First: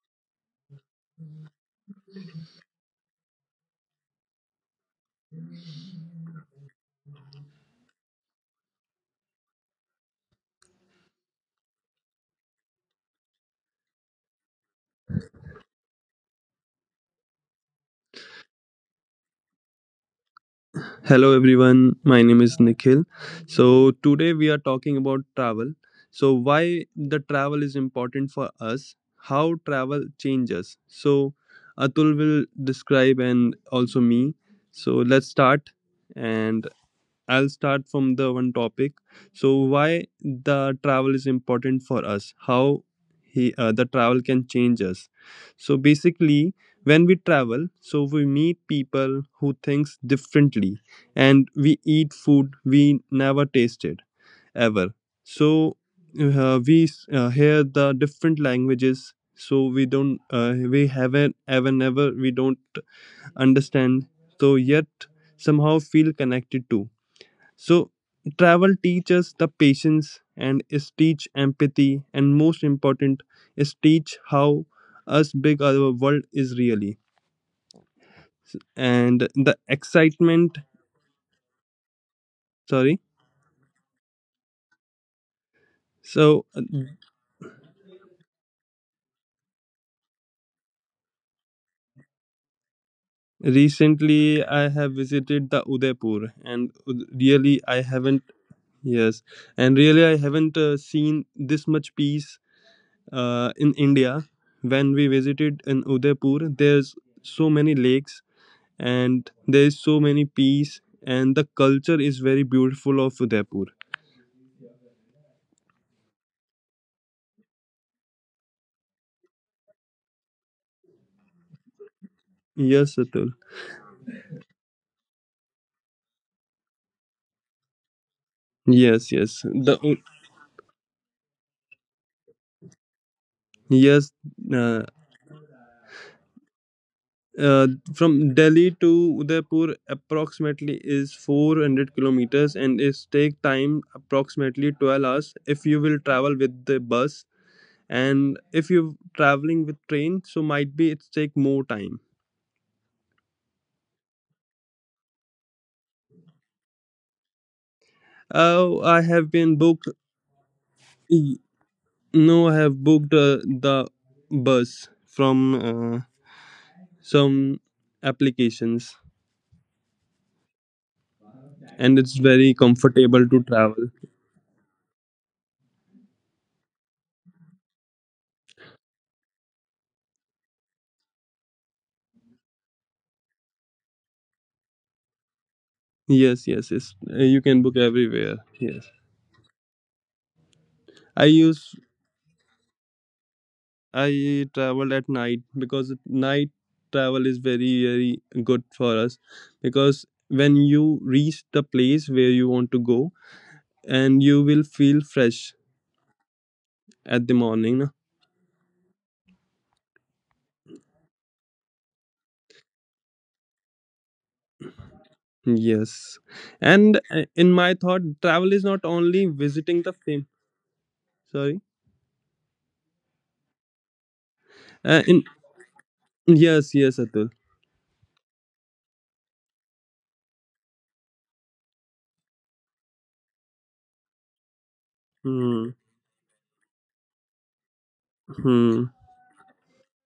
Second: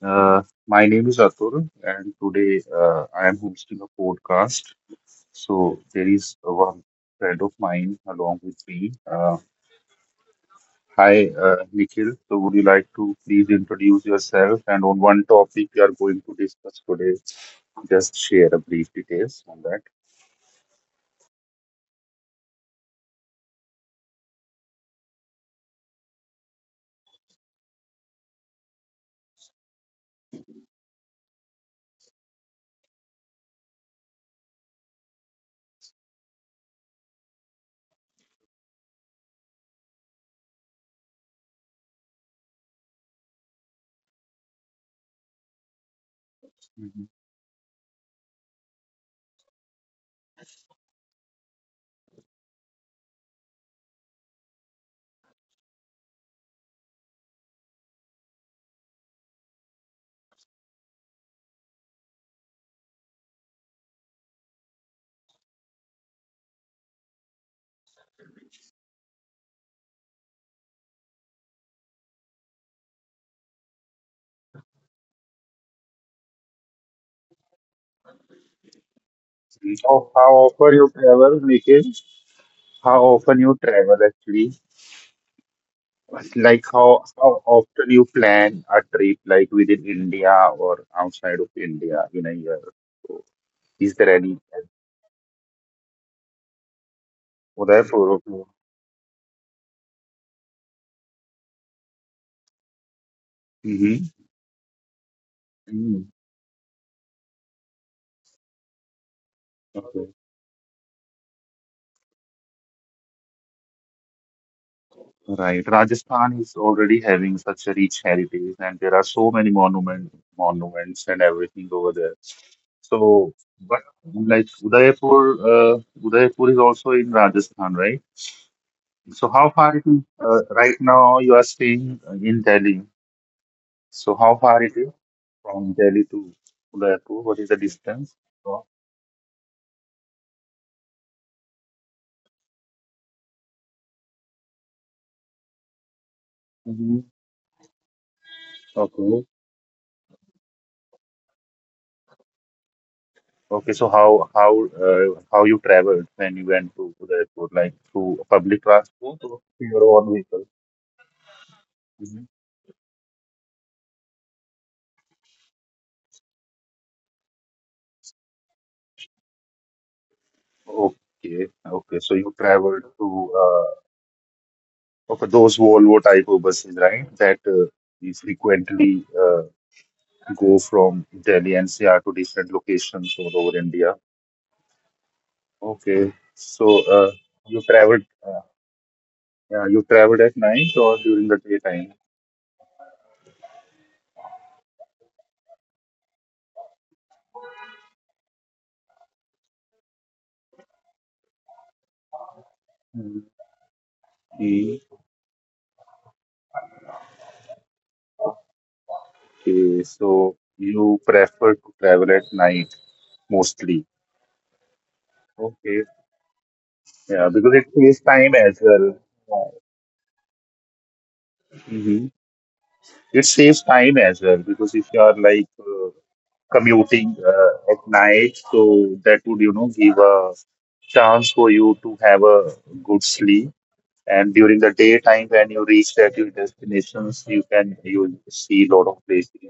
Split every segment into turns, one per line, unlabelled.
Uh, my name is Atul, and today I am hosting a podcast. So there is one friend of mine along with me. Hi, Nikhil. So would you like to please introduce yourself and on one topic we are going to discuss today? Just share a brief details on that.
Hello everyone, my name is Nikhil. So today we are talking about travel. So why the travel is important for us, how travel changes. So Atul will describe and also me. So let's start and I'll start from the one topic. So why the travel is important for us? How he the travel can change us. So basically, when we travel, so we meet people who thinks differently, and we eat food we never tasted ever. So we hear the different languages. So we don't, we haven't ever never we don't understand. So yet somehow feel connected to, so travel teaches the patience and is teach empathy, and most important is teach how us big our world is really. And the
Mhm. Oh, how
excitement,
often you travel, Nikhil?
sorry.
How often you travel actually?
So
Like how often you plan a trip like within India or outside of India in a year? So is there
recently
any
I have visited the Udaipur, and really I haven't,
Udaipur?
yes, and really I haven't seen this much peace in India.
Okay.
When we visited in Udaipur,
Hmm.
there's so many lakes and there is so many
Okay.
peace, and the culture is very beautiful of Udaipur.
Right. Rajasthan is already having such a rich heritage, and there are so many monuments and everything over there.
Yes, Atul.
So, but like Udaipur, uh, Udaipur is also in Rajasthan, right?
Yes, yes.
So
the
how
o-
far it is right now you are staying in Delhi.
yes.
So how
uh,
far it is? From Delhi to Udaipur?
uh,
What is the
from
distance?
Delhi to
So,
Udaipur approximately is 400 kilometers, and it take time approximately 12 hours if you will travel with the bus,
mhm.
and if you traveling with
Okay.
train, so might be it's take more time.
Okay. So how you traveled when you went to Udaipur? Like
Oh,
through
I have
public
been booked.
transport or through your own vehicle?
No, I have booked
Mhm.
the bus from some applications, and it's very
Okay.
comfortable
Okay.
to
So you
travel.
traveled to. uh, okay, those Volvo type of buses, right? That we frequently go from Delhi NCR to different locations all over India.
Yes, yes, yes. You can book
Okay.
everywhere.
So uh,
Yes.
you traveled. Yeah,
I
you traveled
use
at night or during the daytime?
I travel at night because night travel is very very good for us, because when you reach the place where you want to go, and you will feel fresh
Okay,
at the morning.
so you prefer to travel at night mostly.
Yes. And
Okay,
uh, in my thought, travel is
yeah,
not
because it
only
saves time
visiting the
as
fame.
well.
Sorry.
Hmm. It saves
In
time as well because if you are
Yes,
like
yes, Atul.
commuting at night, so that would, you know, give a chance for you to have a good sleep. And during the
Hmm.
daytime, when you reach at your destinations, you can you
Hmm.
see a lot of places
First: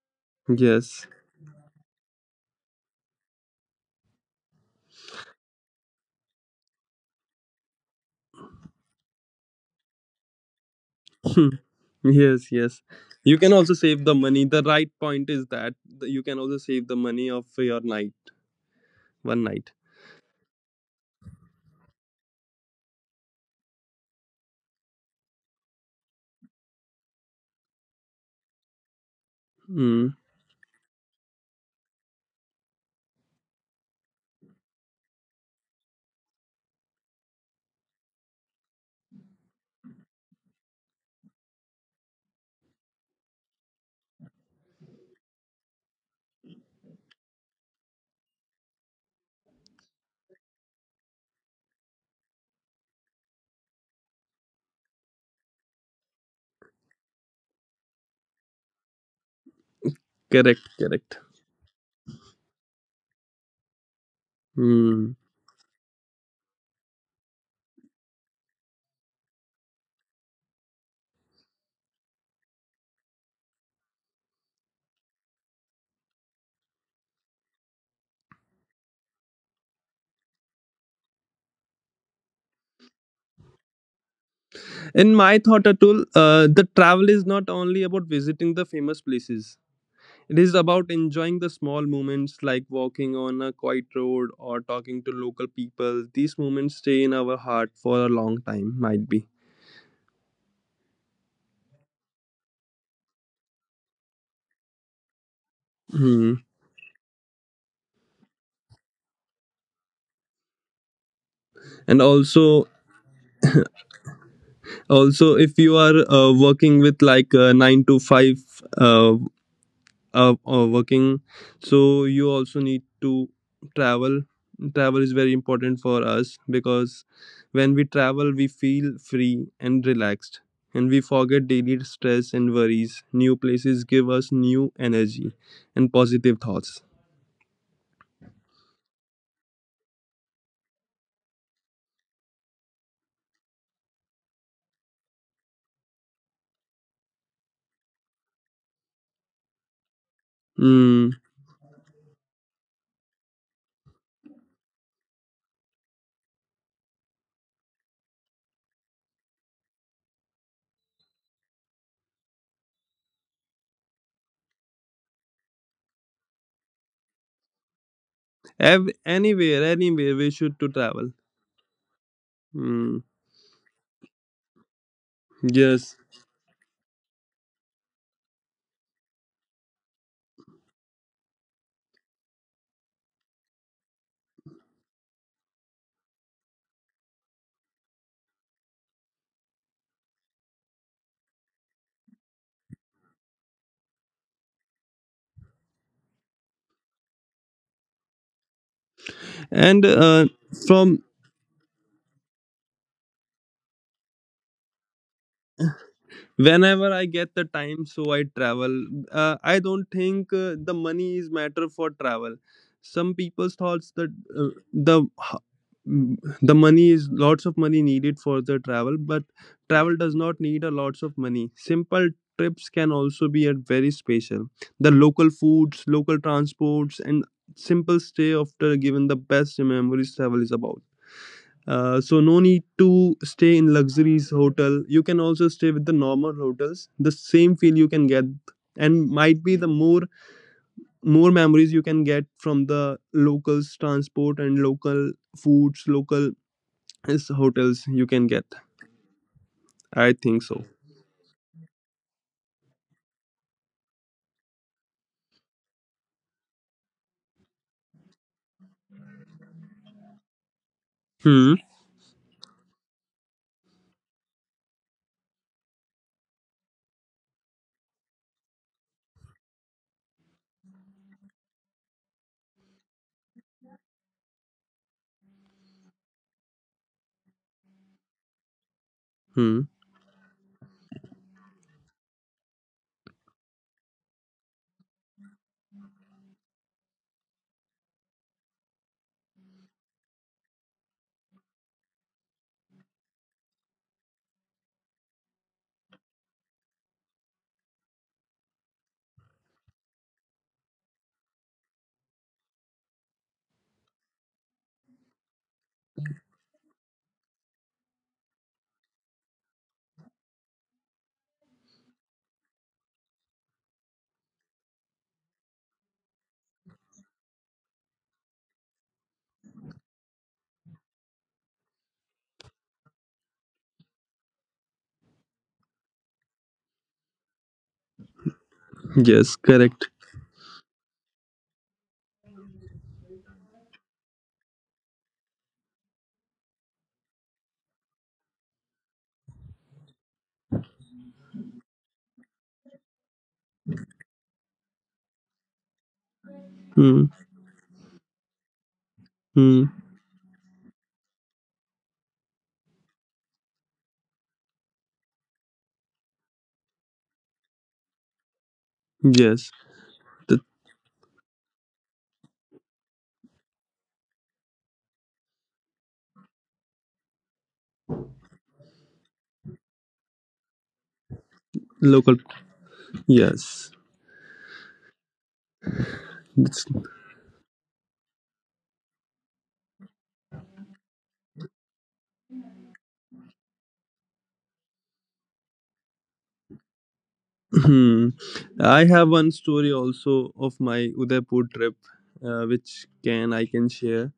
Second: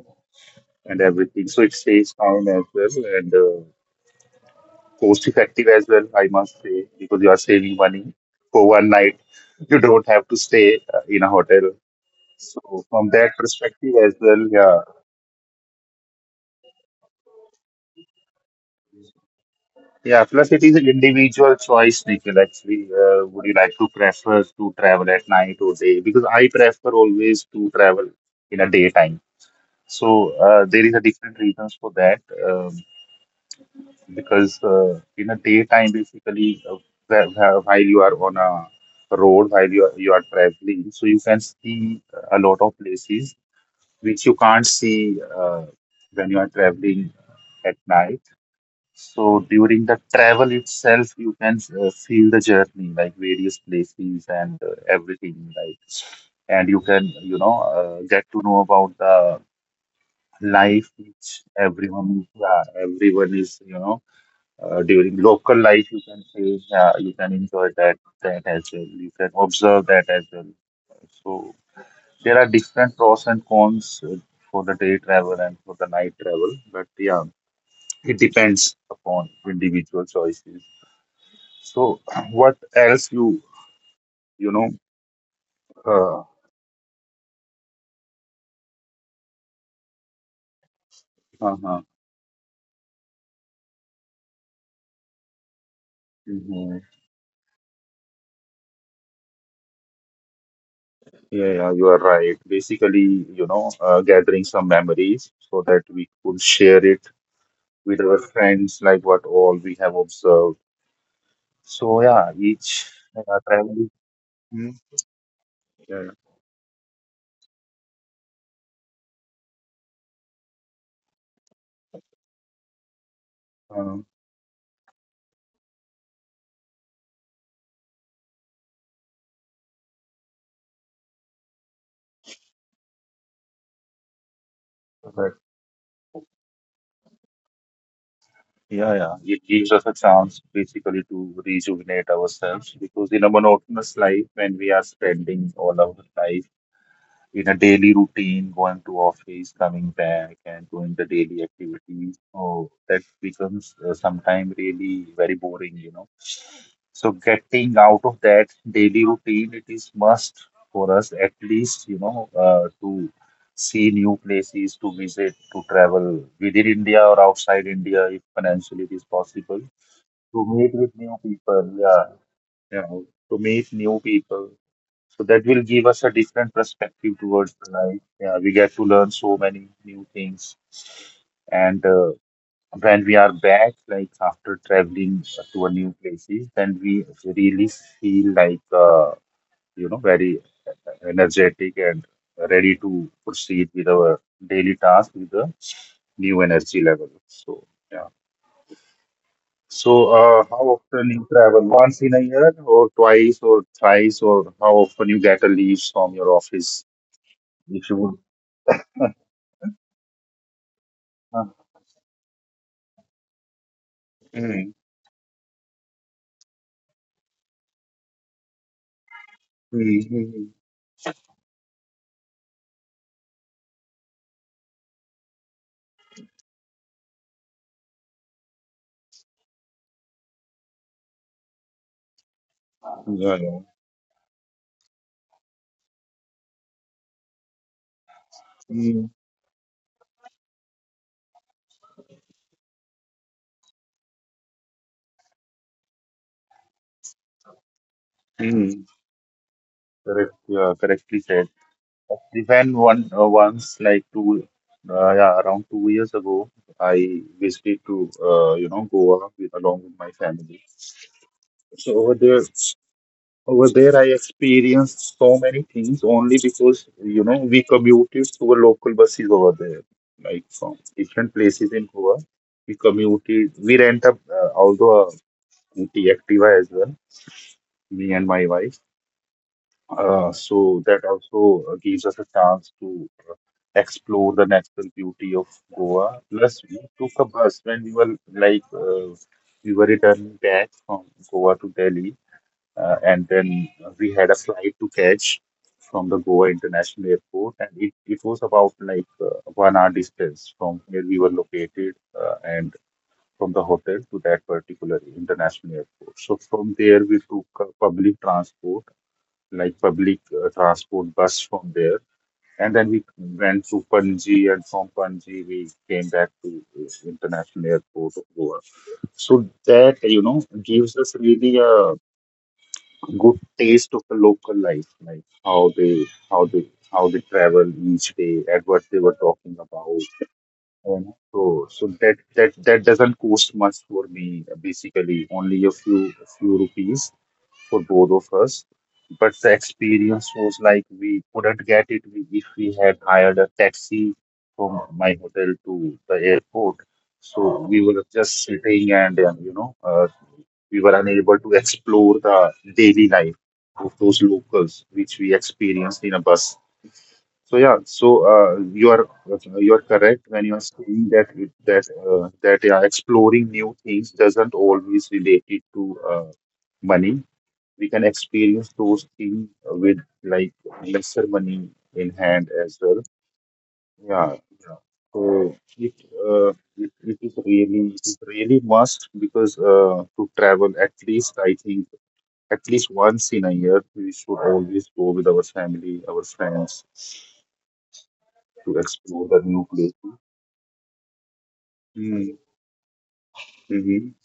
and
Yes.
everything. So it saves time as well. And. Cost effective as well, I must say, because you are saving money for one night. You don't have to stay in a
Hmm.
hotel.
Yes.
So
Yes.
from that
You can also
perspective as
save the
well,
money. The
yeah,
right point is that you can also save the money of your night, one night.
yeah. Plus, it is an individual choice, Nikhil. Actually, would you like to prefer to travel at night or day? Because I prefer always to travel in a daytime. So
Hmm.
there is a different reasons for that. Um, because in a daytime basically while you are on a road while you are traveling so you can see a lot of places which you can't see when you are traveling at night, so during the travel itself you can feel the journey like various places and everything like, and you can you know get to know about the
Correct.
life
Correct.
which everyone yeah everyone is you know during
Hmm.
local life, you can say you can enjoy that as well. You can observe that as well. So there are different pros and cons for the day travel and for the night travel, but yeah, it depends upon individual choices. So what else you you
In
know?
my thought, Atul, the
Uh,
travel is not only about visiting the famous places. It is about enjoying the small moments
uh-huh.
like walking on a quiet road or talking to local people. These moments stay in our
Mhm.
heart for a long time, might be.
Yeah, yeah, you are right. Basically, you know, gathering some memories so that
Hmm.
we could share it with our friends, like what all we have observed.
And
So
also,
yeah, each travel. Hmm.
also if you are
Yeah.
working with like a nine to five uh, working, so you also need to
uh,
travel. Travel is very important for us because when we travel we feel free and relaxed, and we forget daily stress and worries. New places give us new energy
but
and positive thoughts.
Yeah, yeah, it gives us a chance basically to rejuvenate ourselves because in a monotonous life, when we are spending all our life in a daily routine, going to office, coming back, and doing
Mm.
the daily activities. So that becomes sometimes really very boring, you know. So getting out of that daily routine, it is must for us at least, you know, to see new places, to visit, to travel within India or outside India, if financially it is
Anywhere
possible,
anywhere we
to
should to
meet with
travel.
new people. Yeah, you
Mm.
know, to meet new people so that will
Yes.
give us a different perspective towards the life. Yeah, we get to learn so many new things. And when we are back, like after traveling to a new places, then we really feel like you know very energetic and ready to proceed with our daily task with a new energy level. So yeah.
And
So how
from
often you travel? Once in a year, or twice, or thrice, or how often you get a leave from your office?
whenever I get the time,
If you
so
would.
I travel. I don't think the money is
Ah,
matter for travel. Some people's thoughts that uh,
mm,
the the money is lots of money needed for the travel, but
mm,
travel does not
mm,
need a lots of money. Simple trips can also be a very special. The local foods, local transports, and simple stay after given the best memories. Travel is about, so no need to
mm.
stay
Yeah,
in
yeah.
luxuries hotel. You can also stay with the normal hotels. The same feel you can get, and
Mm,
might be the more memories you can get from the locals transport and local foods, local is hotels you can get.
mm.
I think so.
Correct, yeah, correctly said. Even one once, like yeah, around 2 years ago, I visited to you know Goa with, along with my family.
Hmm.
So over there, I experienced so many things only because you know we commuted to a local buses over there, like from different places in Goa. We commuted, we rent a although and the Activa as well, me and my wife.
Hmm.
So that also gives us a chance to explore the natural beauty of Goa. Plus, we took a bus when we were like we were returning back from Goa to Delhi, and then we had a flight to catch from the Goa International Airport, and it was about like 1 hour distance from where we were located, and from the hotel to that particular international airport. So from there, we took public transport, like public transport bus from there. And then we went to Panji, and from Panji, we came back to International Airport of Goa. So that, you know, gives us really a good taste of the local life, like
Yes.
how they
Correct.
travel each day and what they were talking about you know. So, so that that doesn't cost much for me. Basically, only a few rupees for both of us. But the experience was like we couldn't get it if we had hired a taxi from
Hmm.
my hotel to the airport. So
Hmm.
we were just sitting and you know we were unable to explore the daily life of those locals, which we experienced in a bus. So
Yes.
yeah, so
The
you are correct when you are saying that that yeah, exploring new things doesn't always relate it to uh, money. We can experience those things with like lesser
local.
money in hand as well.
Yes.
Yeah, yeah. So uh, it it is really must because to travel at least I think at least once in a year we should always go with our family, our friends
Hmm.
to
I have one
explore that new
story
place.
also of my Udaipur trip, which can I can
Mm-hmm.
share.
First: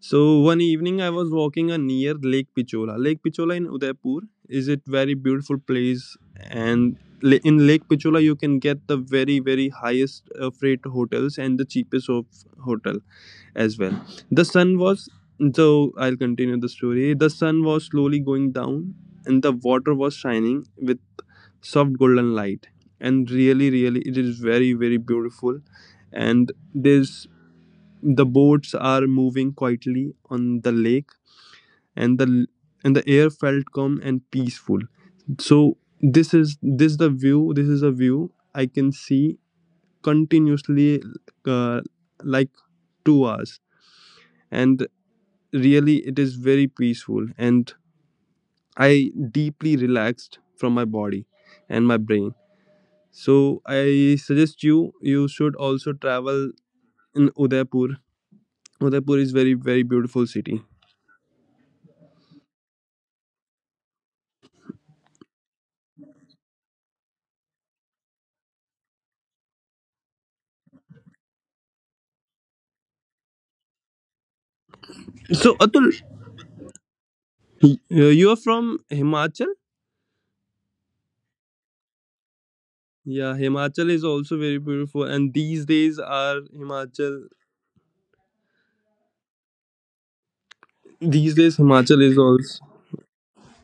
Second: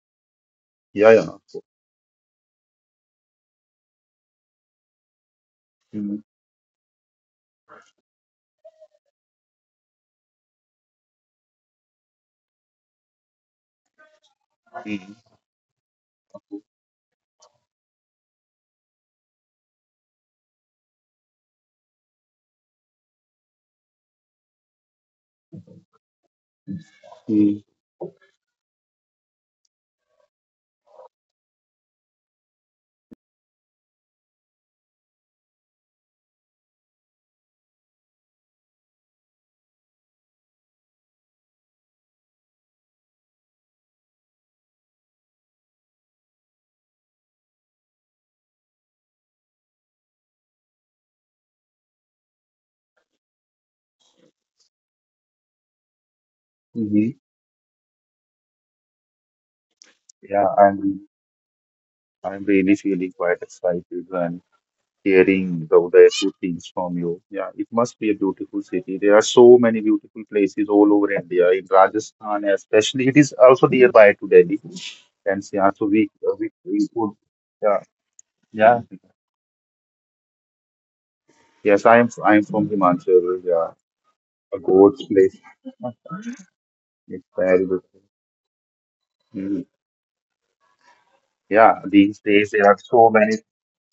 So one evening I
Yeah, yeah.
was walking near Lake Pichola. Lake Pichola in Udaipur is a very beautiful place,
Mm,
and in Lake Pichola you can get the very very highest freight hotels and the cheapest of hotel as well. The sun was
mm,
So I'll continue the story. The sun was slowly going down, and the water was shining with soft golden light, and really really it is very very beautiful, and
mm,
the boats are moving quietly on the lake, and the air felt calm and peaceful. So this is this the view, this is a view I can see continuously, uh, like 2 hours, and really it is very peaceful, and I deeply relaxed from my body and my brain. So I suggest you should also travel
mm-hmm.
in
Hmm.
Udaipur. Udaipur is very very beautiful
Yeah,
city.
I'm really feeling quite excited and hearing the Udaipur things from you. Yeah, it must be a beautiful city. There are so many beautiful places all over India, in Rajasthan especially. It is also nearby to Delhi. And so, yeah,
So
so
Atul,
we could, yeah,
you are
yeah.
from Himachal.
Yes, I am from Himachal,
Yeah,
yeah,
Himachal is also
a
very
God's
beautiful,
place.
and these days are
It's
Himachal.
very beautiful.
These
Yeah,
days
these
Himachal is
days there are
also
so many.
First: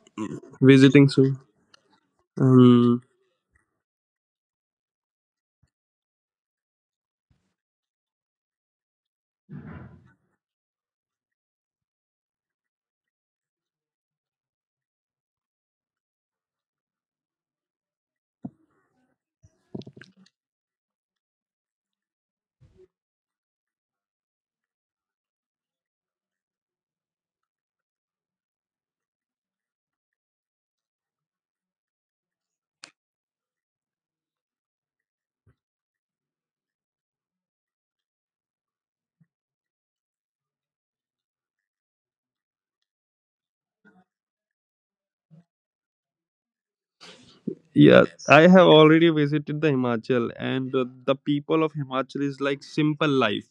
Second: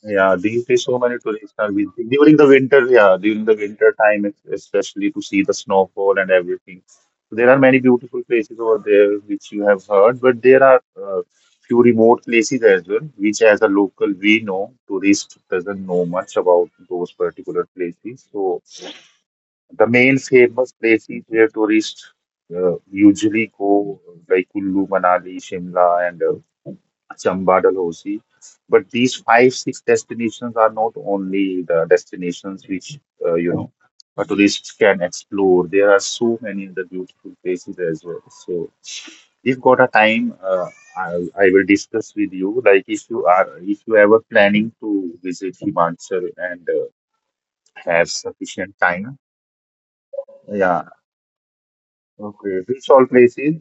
Yeah, these days so
visiting
many
soon.
tourists are visiting during the winter.
Um,
Yeah, during the winter time, especially to see the snowfall and everything. So there are many beautiful places over there which you have heard, but there are few remote places as well, which as a local we know, tourist doesn't know much about those particular places. So the main famous places where tourists usually go, like Kullu, Manali, Shimla, and Chamba, Dalhousie. But these five, six destinations are not only the destinations which, you know, tourists can explore. There are so many other beautiful places as well. So, if got a time, I, I will discuss with you. Like, if you ever planning to visit Himachal and have
yeah, I have
sufficient time,
already visited the Himachal, and
yeah.
the people of Himachal is
Okay,
like
this all
simple
places.
life.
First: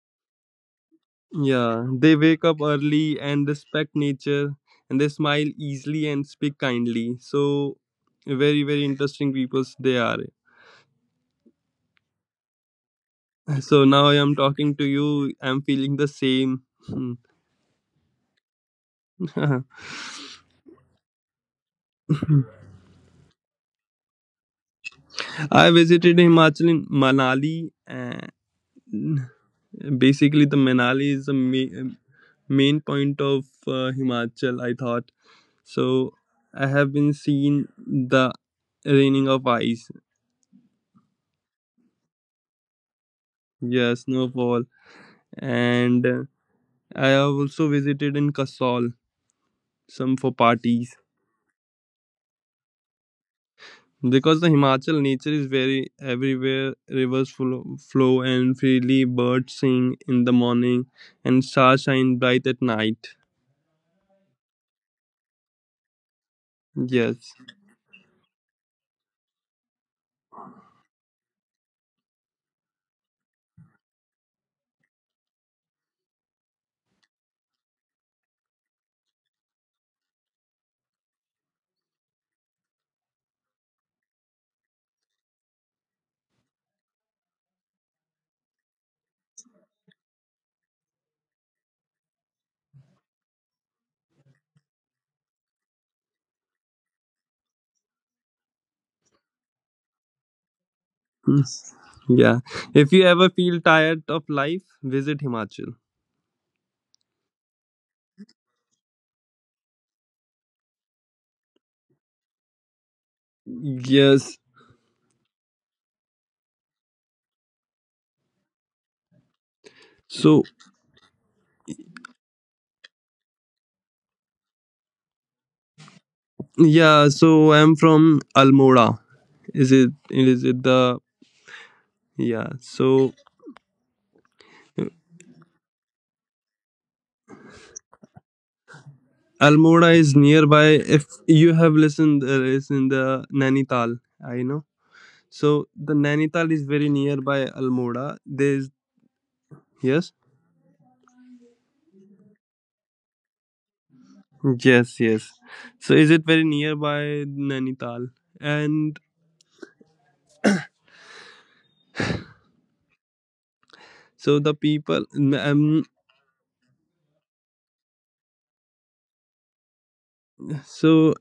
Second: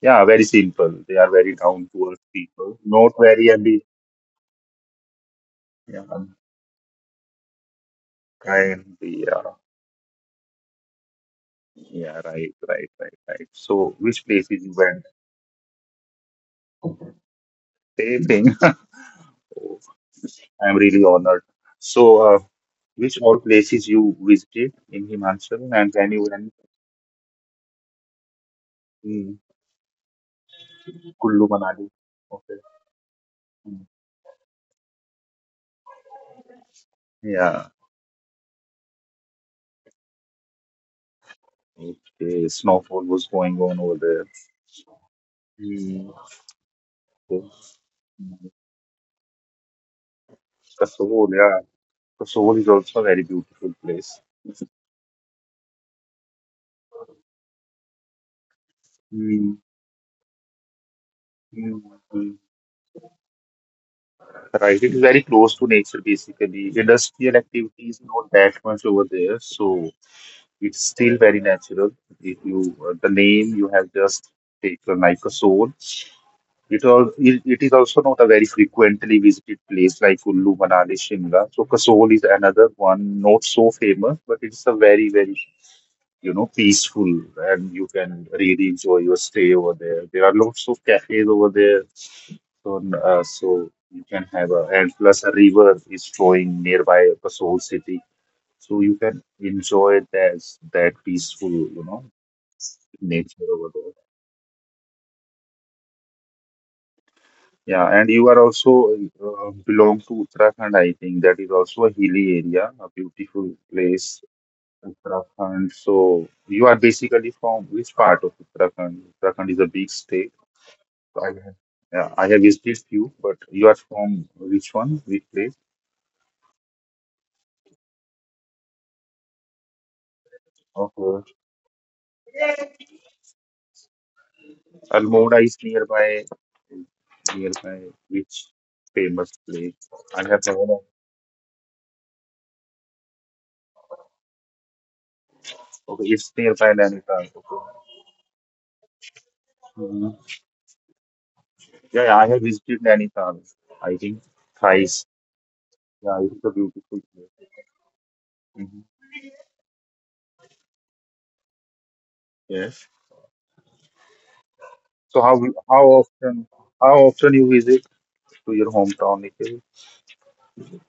Yeah, very simple. They are very
Yeah,
down to
they
earth
wake up
people. Not
early
very
and
ambi.
respect nature, and they smile
Yeah,
easily and speak kindly. So, very, very
kind. They
interesting
are.
peoples they are.
Yeah, right, right, right, right.
So,
So,
now I
which
am
places
talking
you
to
went?
you, I'm feeling the same. Hmm.
Same thing. Oh, I'm really honored. So, which all places you visited in Himachal
I
and when
visited
you went
Himachal in Manali, and
in
basically, the Manali is the
Kullu Manali? Okay.
main point of
Hmm.
Himachal, I thought. So, I have been seeing
Yeah.
the raining of ice,
Okay. Snowfall was going on
yeah,
over there.
snowfall, and
Mm.
I have
Okay.
also visited in
Hmm.
Kasol, some for parties.
Kasol, yeah. The soul is also a very beautiful place.
Because the Himachal nature is very everywhere, rivers flow and freely, birds
Mm,
sing in the morning, and
mm,
stars shine
mm.
bright at night.
Right, it is very close to nature basically.
Yes.
Industrial activity is not that much over there, so it's still very natural. If you the name you have just taken like a soul, it is also not a very frequently visited place like Kullu, Manali, Shimla. So Kasol is another one, not so famous, but it's a very peaceful, and you can really enjoy your stay over there. There are lots of cafes over there, so you can have a, and plus a river is flowing nearby Basol city, so you can enjoy that, that
Mm.
peaceful,
Yeah. If you ever
nature
feel
over there.
tired of life, visit Himachal.
Yeah, and you are also belong to Uttarakhand, I think. That is also a hilly area, a beautiful place,
Yes.
Uttarakhand. So you are basically from which part of Uttarakhand? Uttarakhand is a big
So
state. I have, yeah, I have visited this few, but you are from which one? Which place?
yeah, so I'm from Almora. Is it the,
Okay.
yeah. So
Almora is nearby. Nearby which famous
Almora
place?
is
I
nearby.
have
If
never.
you have listened, is in the Nainital. I know. So the
Okay,
Nainital
it's
is very
nearby Nainital.
nearby
Okay.
Almora. There's yes,
Hmm. Yeah, yeah, I have visited Nainital. I think
yes,
thrice.
yes. So is it
Yeah,
very
it's a beautiful place.
nearby Nainital? And
Hmm. Yes.
so the people.
So
Um.
how often, how often you visit to your hometown, Nikhil?
So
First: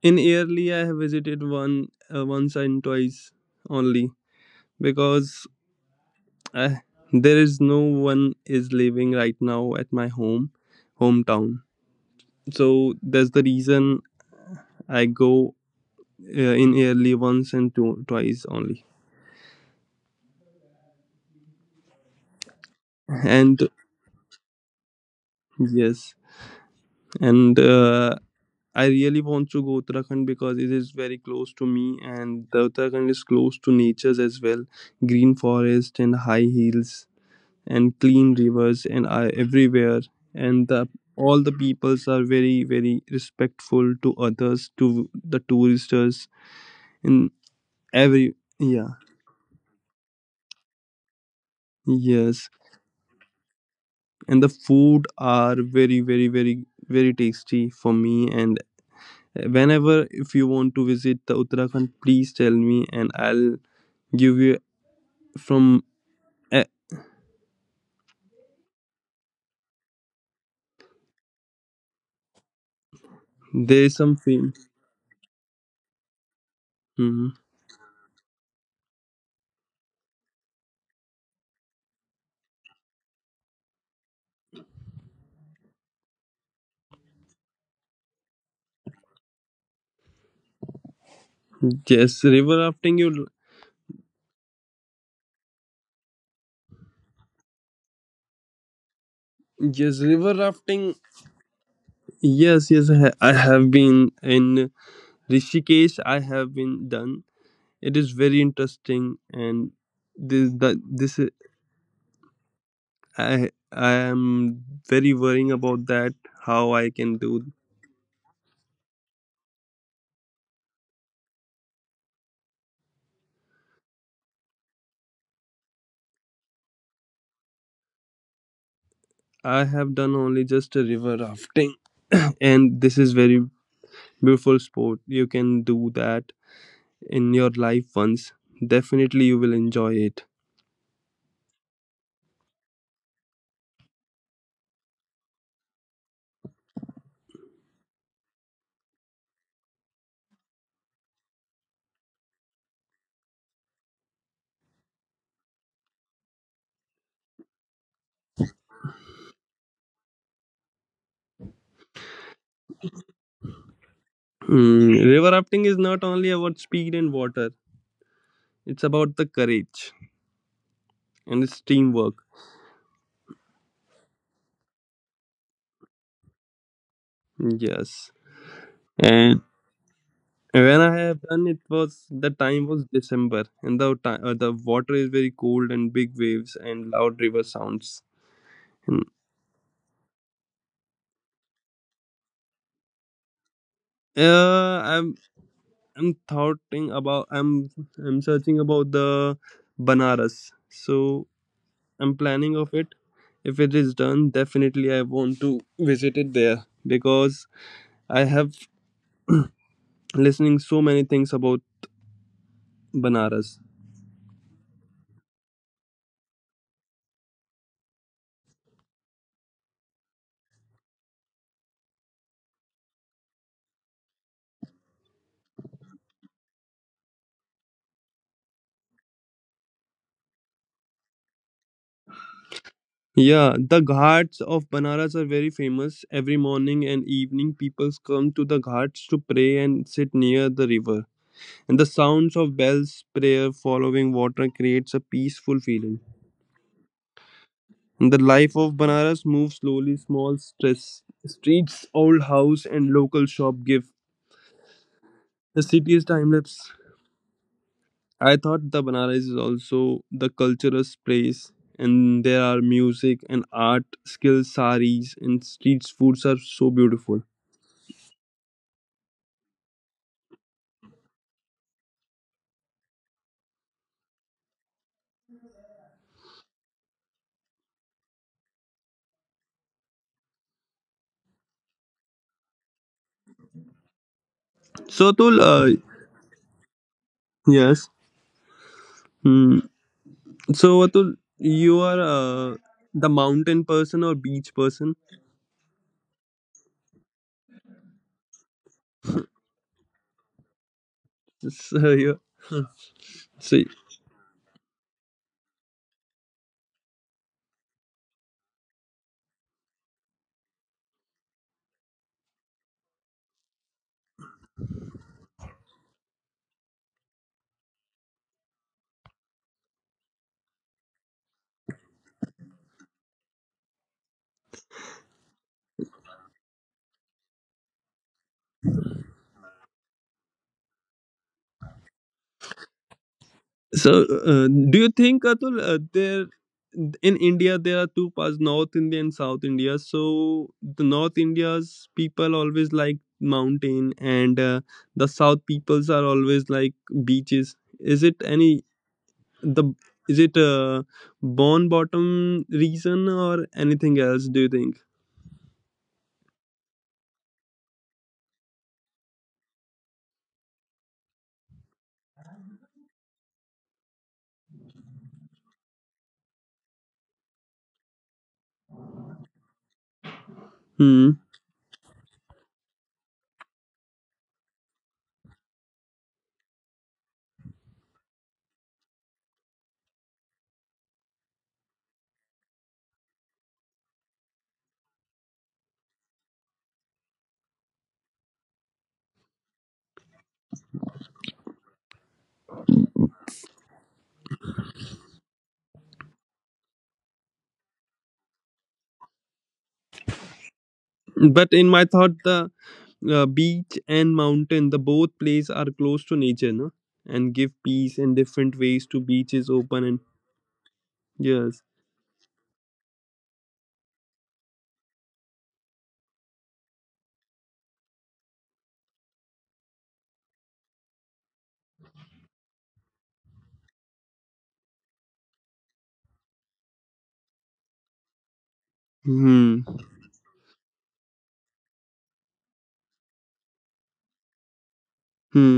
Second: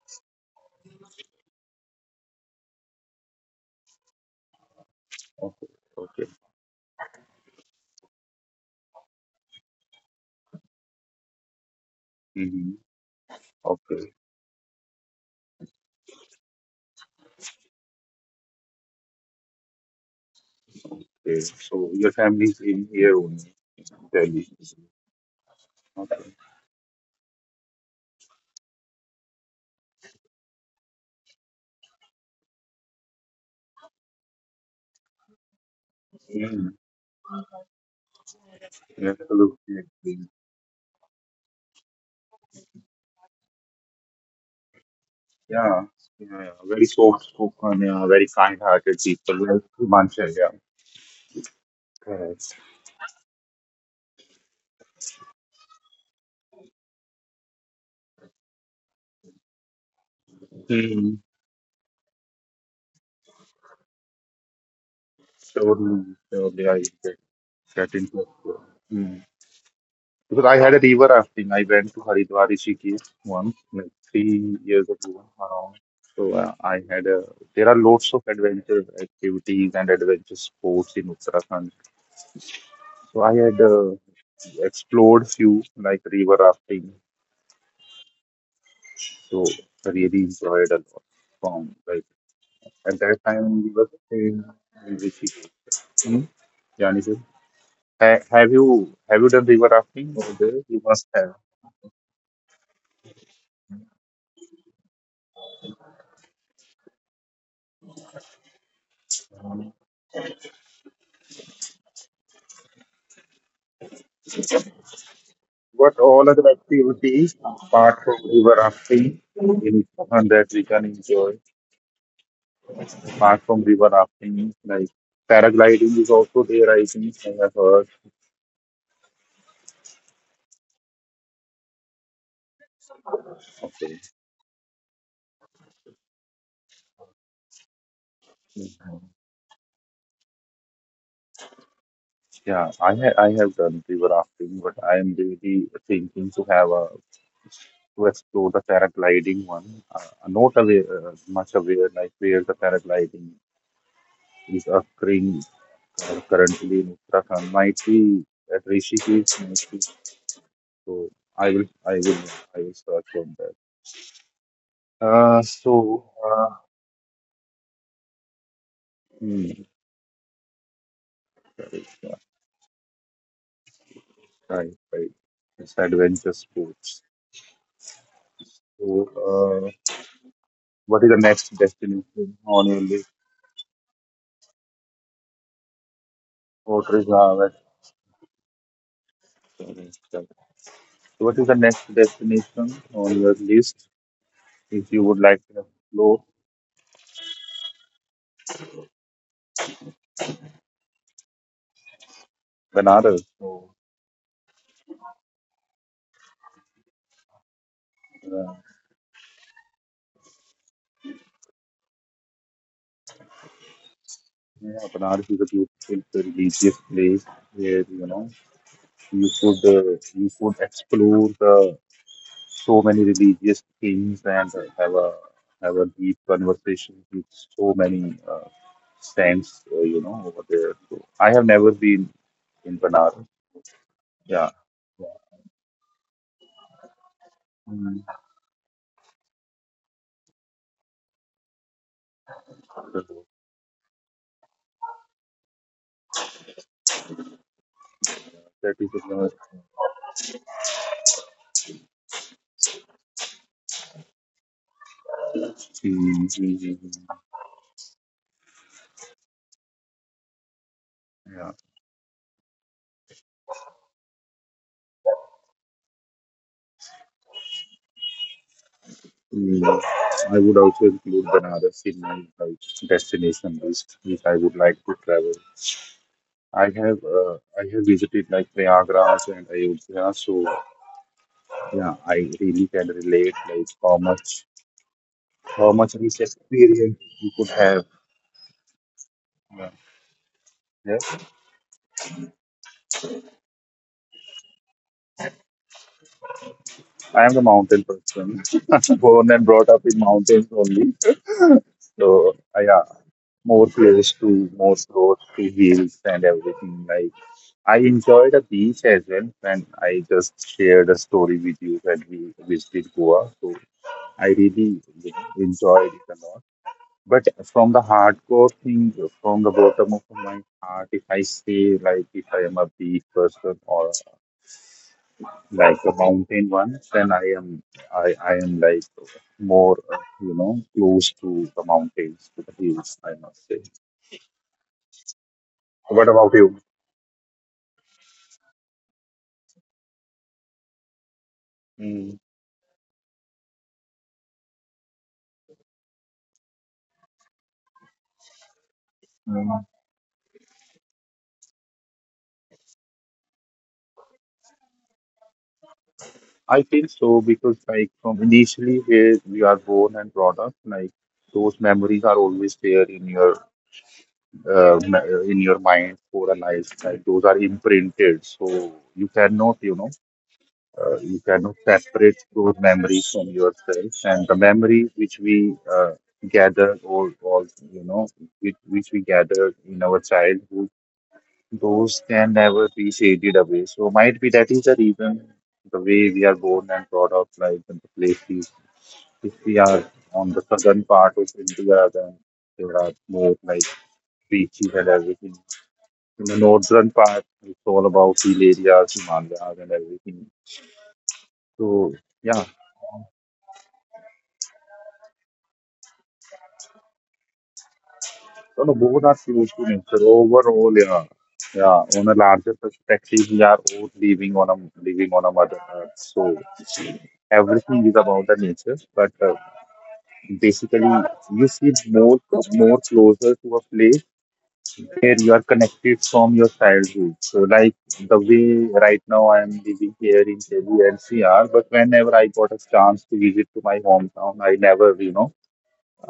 in yearly, I have visited once and twice only, because
Okay. Okay.
uh, there is no one is living right now at my home, hometown. So that's the
Hmm.
reason
Okay.
I go in yearly once and twice only.
Okay. So your
And
family's in here only, in Delhi.
yes.
Okay.
And I really want to go Uttarakhand because it is very close to me, and the Uttarakhand is close to natures as well, green forest and high hills and
Mm.
clean rivers and are everywhere, and
Yeah,
the
absolutely
all the
agree.
peoples are very very respectful to others to the touristers in
Yeah. Yeah,
every
yeah. Very
yeah,
soft spoken, yeah. Very kind hearted people. Like Himanshu,
yes,
yeah.
and the
Correct.
food are very very very very tasty for me, and whenever if you want to visit the Uttarakhand please tell me, and I'll
Mm.
give you from eh,
Surely, surely I get, get in touch with you. Mm.
there is
Because
some
I had a
fame.
river rafting. I went to Haridwar Rishikesh once,
Hmm.
like 3 years ago around. So there are lots of adventure activities and adventure sports in Uttarakhand. So I had explored few like river rafting. So
Yes,
I
river
really
rafting, you.
enjoyed a lot from, like, at that time we were staying in Rishikesh. Hmm? Janison.
Yes, river rafting.
Have you done river rafting over
Yes,
there?
yes,
You must
I
have.
have been in Rishikesh. I have been done. It is very interesting, and this,
Um,
i I am very worrying about that, how I can do.
What all other activities apart from river rafting in Uttarakhand that we can enjoy, apart from river rafting, like paragliding is also there, I think I have heard.
I have done only just a river rafting, and this is very beautiful sport. You can do that in your life once.
Okay.
Definitely, you will enjoy it.
Yeah, I have done river rafting, but I am really thinking to have a, to explore the paragliding one. I'm not aware, much aware, like where the paragliding is occurring currently in Uttarakhand. Might be at Rishikesh, might be. So I will I will search on that.
Mm, river rafting is not
Uh,
only about
so
speed and
uh,
water; it's about the courage
hmm,
and it's teamwork.
right, yeah, right, right. It's adventure sports.
Yes,
So
and
uh,
when
what is
I
the
have
next
done, it was
destination
the
on your
time was
list?
December, and the time, the water is very cold and big waves
What is
and loud river sounds. Mm.
so what is the next destination on your list if
Uh,
you would
i
like to explore?
I'm thoughting about, I'm searching about the Banaras. So I'm planning of it.
Banaras?
If it is done, definitely I want to visit it there because
Uh,
I have listening so many things about Banaras.
yeah, Banaras is a beautiful religious place where, you could, you could explore the so many religious things, and have a, have a deep conversation with so many saints, you know, over there. So I have never been in Banaras.
Yeah, the
Yeah,
ghats
yeah.
of Banaras are very famous. Every morning and evening,
Mm.
people come to the ghats to pray and sit near the river. And the sounds of
So
bells, prayer, following water creates a peaceful feeling. The
that is
life of
it.
Banaras moves slowly. Small stress streets, old house, and local shop give the
Mm, mm,
city's time
mm.
lapse. I thought the Banaras is also the cultural
Yeah.
place, and there are music and art, skills, saris, and street foods are so beautiful.
Mm, I would also include Banaras in my, like, destination list, which I would like to travel. I have uh, I have visited like Prayagraj and Ayodhya, so yeah, I really can relate, like how much,
So Atul,
how much rich experience you could have.
yes.
Yeah.
Hmm. So
Yes,
Atul, you are the mountain person or beach person?
I am a mountain person, born and brought up in mountains only.
So,
So
yeah.
yeah,
So
more close to hills and everything, like. I enjoyed the beach as well when I just shared a story with you when we visited Goa. So I really, you know, enjoyed it a lot. But from the hardcore thing, from the bottom of my heart, if I say like if I am a beach person or like a mountain one, then I am like more, you know, close to the mountains, to the hills, I must say.
So do you think, Atul,
What about
there
you?
in India there are two parts, North India and South India. So the North India's
Mm.
people always like mountain, and the South peoples are always like beaches. The is it a born bottom reason or anything else? Do you think?
I feel so because, like, from initially where we are born and brought up, like those memories are always there in your uh, ma- in your mind for a life. Like those are imprinted, so you cannot, you know, you
Hmm.
cannot separate those memories from yourself. And the memories which we gather, or you know, which we gathered in our childhood, those can never be shaded away. So might be that is the reason, the way we are born and brought up, like in the places. If we are on the southern part of India, then there are more like beaches and everything. In the northern part, it's all about hill areas, Himalayas, and everything.
But
So
in my thought,
yeah,
the beach and mountain, the both place are close to nature, no? And give peace and
no, no,
different
both
ways
are
to
huge
beaches
things. But
open and.
overall, yeah, yeah,
Yes.
on a larger perspective, we are all living on a, living on a mother earth. So everything is about the nature. But basically, you feel more closer to a place where you are connected from your childhood. So like the way right now I am living
Hmm.
here in Delhi NCR, but whenever I got a chance to visit to my hometown, I never, you know,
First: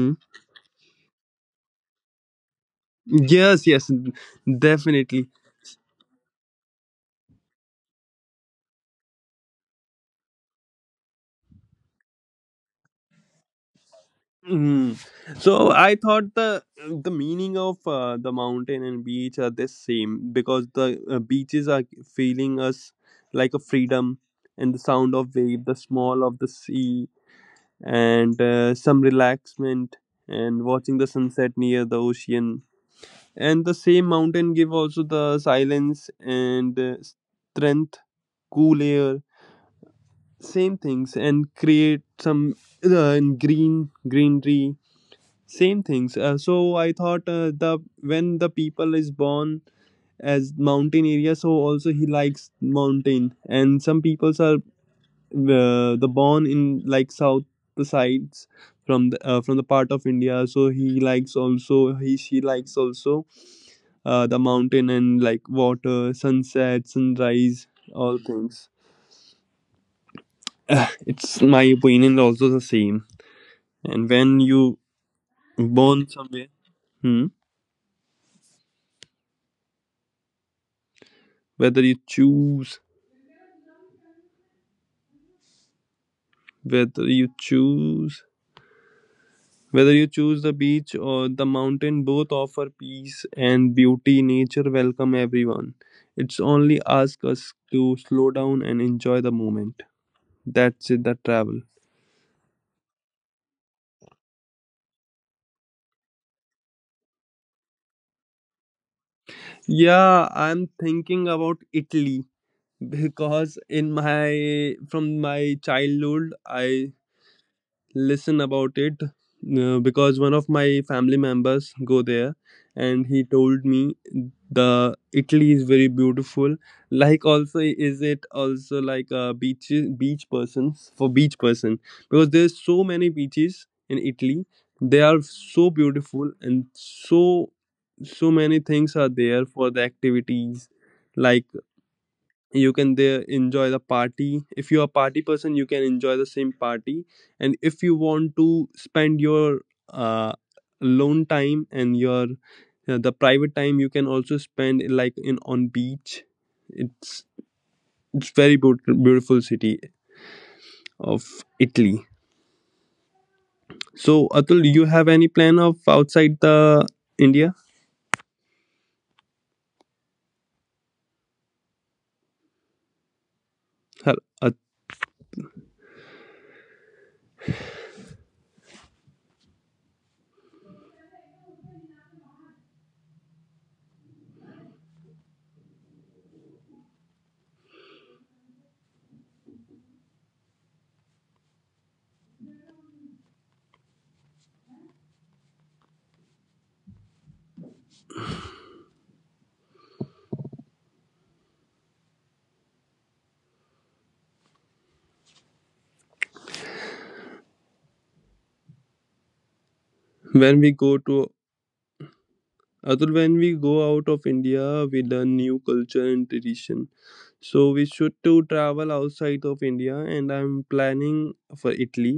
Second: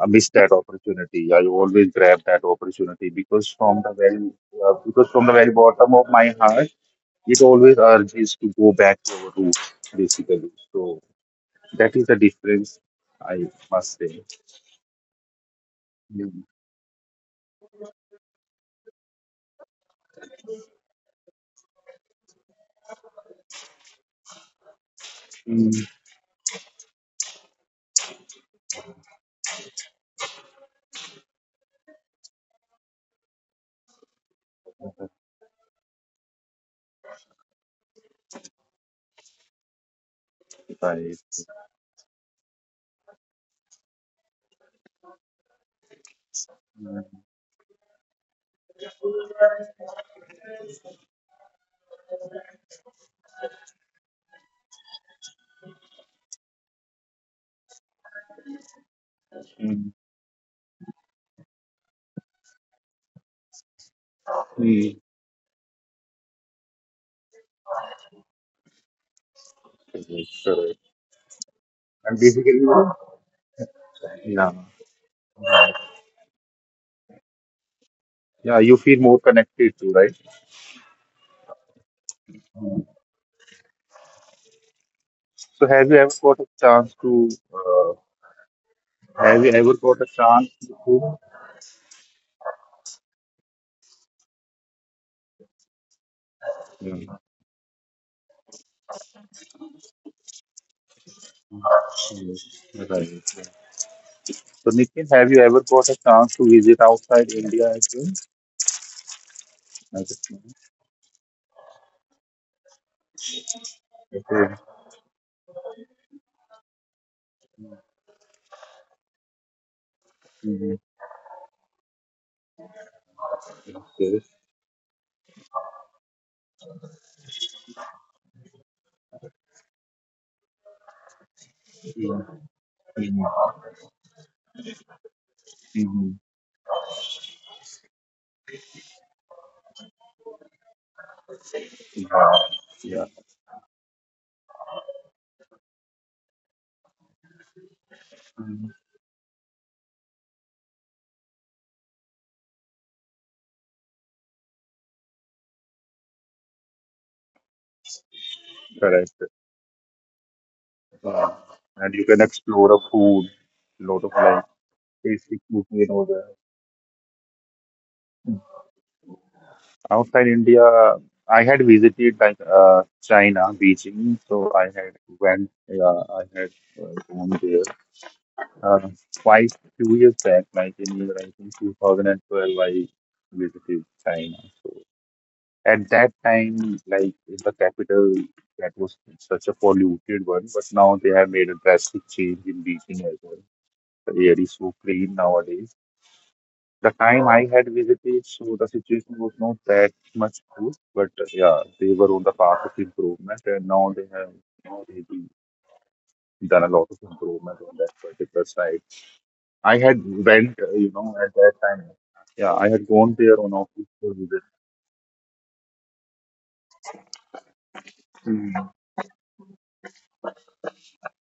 I miss that opportunity. I always grab that opportunity because
Yes.
from
Yes.
the very, because from
Definitely.
the very bottom of my heart, it always urges to go back to our roots, basically. So that is the difference, I must say.
Hmm. So I thought
Mm,
the meaning of the mountain and beach are the same, because the beaches are feeling us like a freedom, and the sound of wave, the
mm.
small of the sea, and some relaxment, and watching the sunset near the ocean. And the same mountain give also the silence and strength, cool air, same things,
Right.
and create some, and green greenery, same things, so I thought,
Mm,
the when the people is born as mountain area, so also he likes mountain, and some peoples are, the born in like south sides from the part of
mm,
India, so he likes also, he she likes also the mountain and like
mm.
water, sunset, sunrise, all things.
Correct, correct.
It's my opinion also the
And
same,
basically,
and when you
yeah,
born somewhere, hmm,
yeah, you feel more connected too, right?
whether you choose
Mm. So have you ever
whether
got a
you
chance to?
choose whether you
Have you
choose
ever
the
got a
beach
chance
or the
to cook?
mountain, both offer peace and beauty. Nature welcome everyone. It's only ask us
Mm.
to slow down and enjoy the moment. That's it, the travel.
Yes, right. So, Nikhil, have you ever got a chance to visit outside India as well?
Yeah, I'm
As a
thinking
student?
about Italy, because in my from
Okay.
my childhood I listen about it, because one of my family
Mhm.
members go there, and he told me the
Okay.
Italy is very beautiful. Like, also, is it also like a beach? Beach persons, for beach person, because there's so many
Mhm.
beaches in Italy. They are so beautiful, and
Mhm. Mhm.
so so many things are there for the activities. Like, you
Yeah.
can there enjoy the
Yeah.
party. If you're a party person, you can enjoy the same party, and if you want to spend
Mhm.
your uh, alone time and your the private time, you can also spend like in on beach. It's it's very beautiful, beautiful city
Correct.
of Italy.
Uh, and you can explore a
So
food,
Atul, do you
lot of
have any
like
plan of
tasty
outside
food
the
over there.
India?
Outside India, I had visited like
Hel-
China,
At-
Beijing. So I had went, yeah, I had gone there uh, quite few years back, like in year I think 2012, I visited China. So at that time, like in the capital, that was such a polluted one, but now they have made a drastic change in Beijing as well. The air is so clean nowadays, the time I had visited, so the situation was not that much good, but yeah, they were on the path of improvement, and now they have really done a lot of improvement on that particular side.
when
I
we
had
go to
went, you know, at that time.
Atul, when
Yeah,
we
I
go
had gone
out
there
of
on office
India, we
visit.
learn new culture and tradition. So we should to travel
Hmm,
outside of India, and I'm planning for Italy.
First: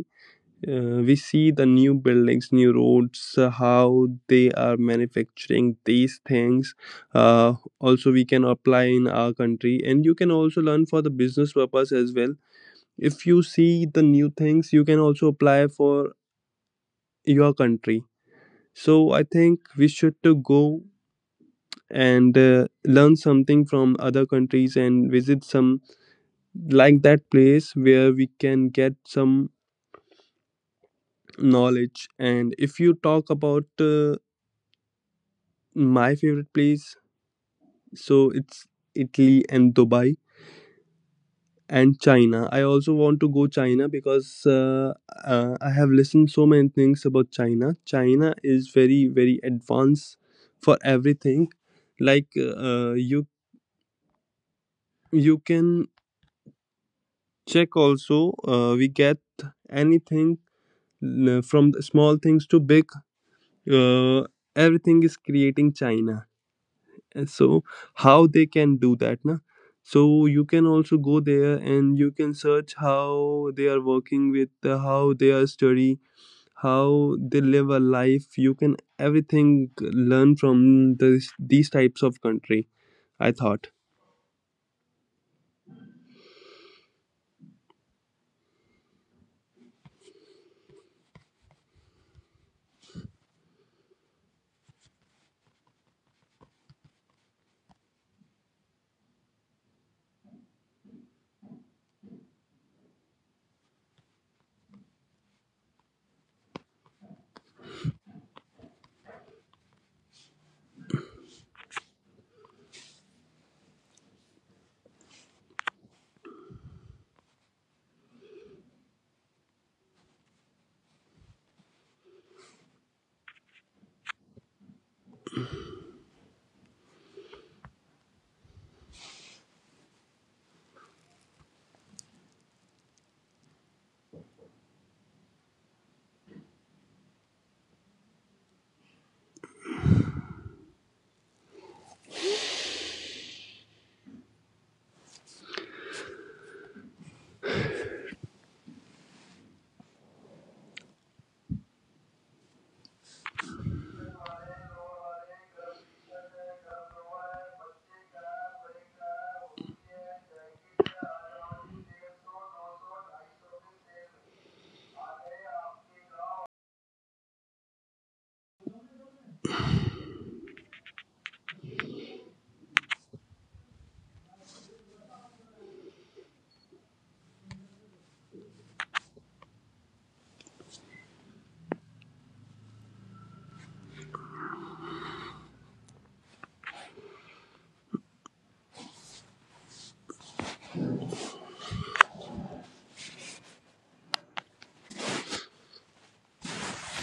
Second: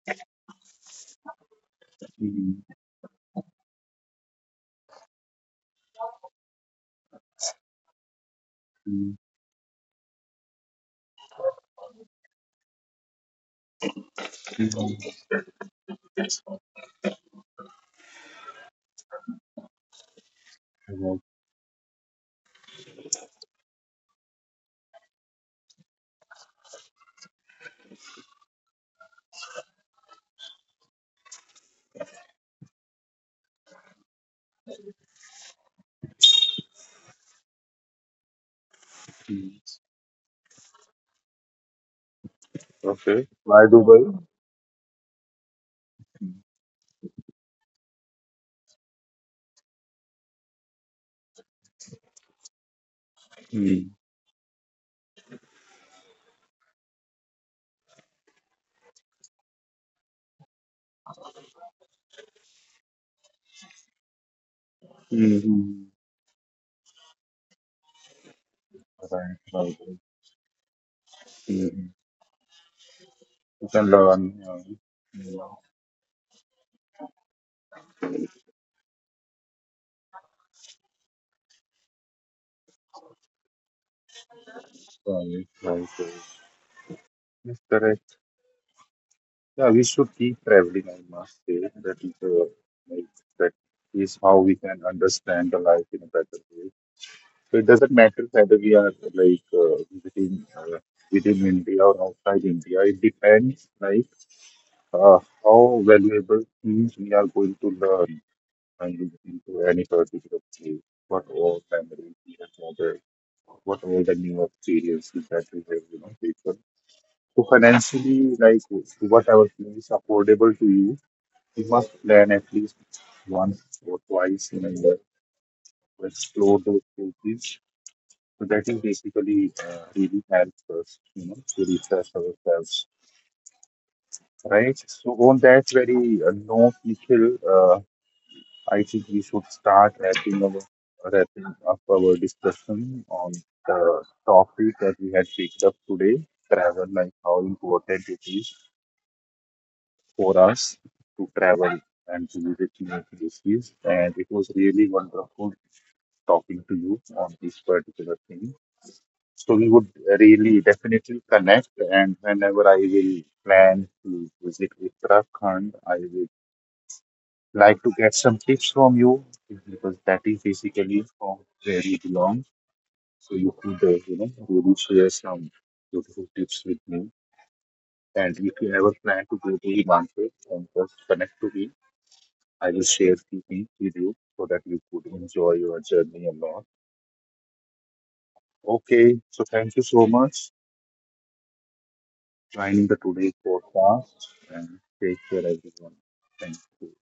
We see the new buildings,
hmm,
new roads, how they are manufacturing these things. Uh, Also, we can apply in
hmm,
our country, and you can also learn for the business purpose as well. If you see the new
hmm,
things, you can also apply for your country. So I think we should to go
about,
and learn something from other countries, and visit some like that place where we can get some knowledge. And if you talk about my favorite place, so it's Italy and
hmm.
Dubai. And China, I also want
Okay.
to go
Why
China
Dubai?
because I have listened so many things about China. China is very very advanced for everything. Like, you
Hmm.
you can check also, we get anything, from the small things to big, uh, everything is
Hmm,
creating
hmm.
China. And so how they can do that,
Right,
na?
right, right.
So you can also go there,
Hmm.
and you can search how they
You
are
can learn.
working
Yeah.
with, how they are
Yeah.
study, how they live a life. You can everything learn from this, these types of country, I thought.
Right, right, right. Yes, correct. Yeah, we should keep traveling, I must say. That is like, that is how we can understand the life in a better way. So it doesn't matter whether we are like, within India or outside India. It depends like, how valuable things we are going to learn and into any particular place. What all memories we have gathered, what all the new experiences that we have, you know, taken. So financially, like whatever feels affordable to you, you must plan at least once or twice in a year to explore those places. So that is basically, really helps us, you know, to refresh ourselves, right? So on that very, note, Nikhil, I think we should start wrapping up our discussion on the topic that we had picked up today, travel, like how important it is for us to travel and to visit new places. And it was really wonderful talking to you on this particular thing. So we would really definitely connect. And whenever I will plan to visit Uttarakhand, I will like to get some tips from you because that is basically from where you belong. So you could, you know, really share some beautiful tips with me. And if you ever plan to go to Himachal, then just connect to me. I will share the link with you so that you could enjoy your journey a lot. Okay, so thank you so much joining the today's podcast and take care everyone. Thank you.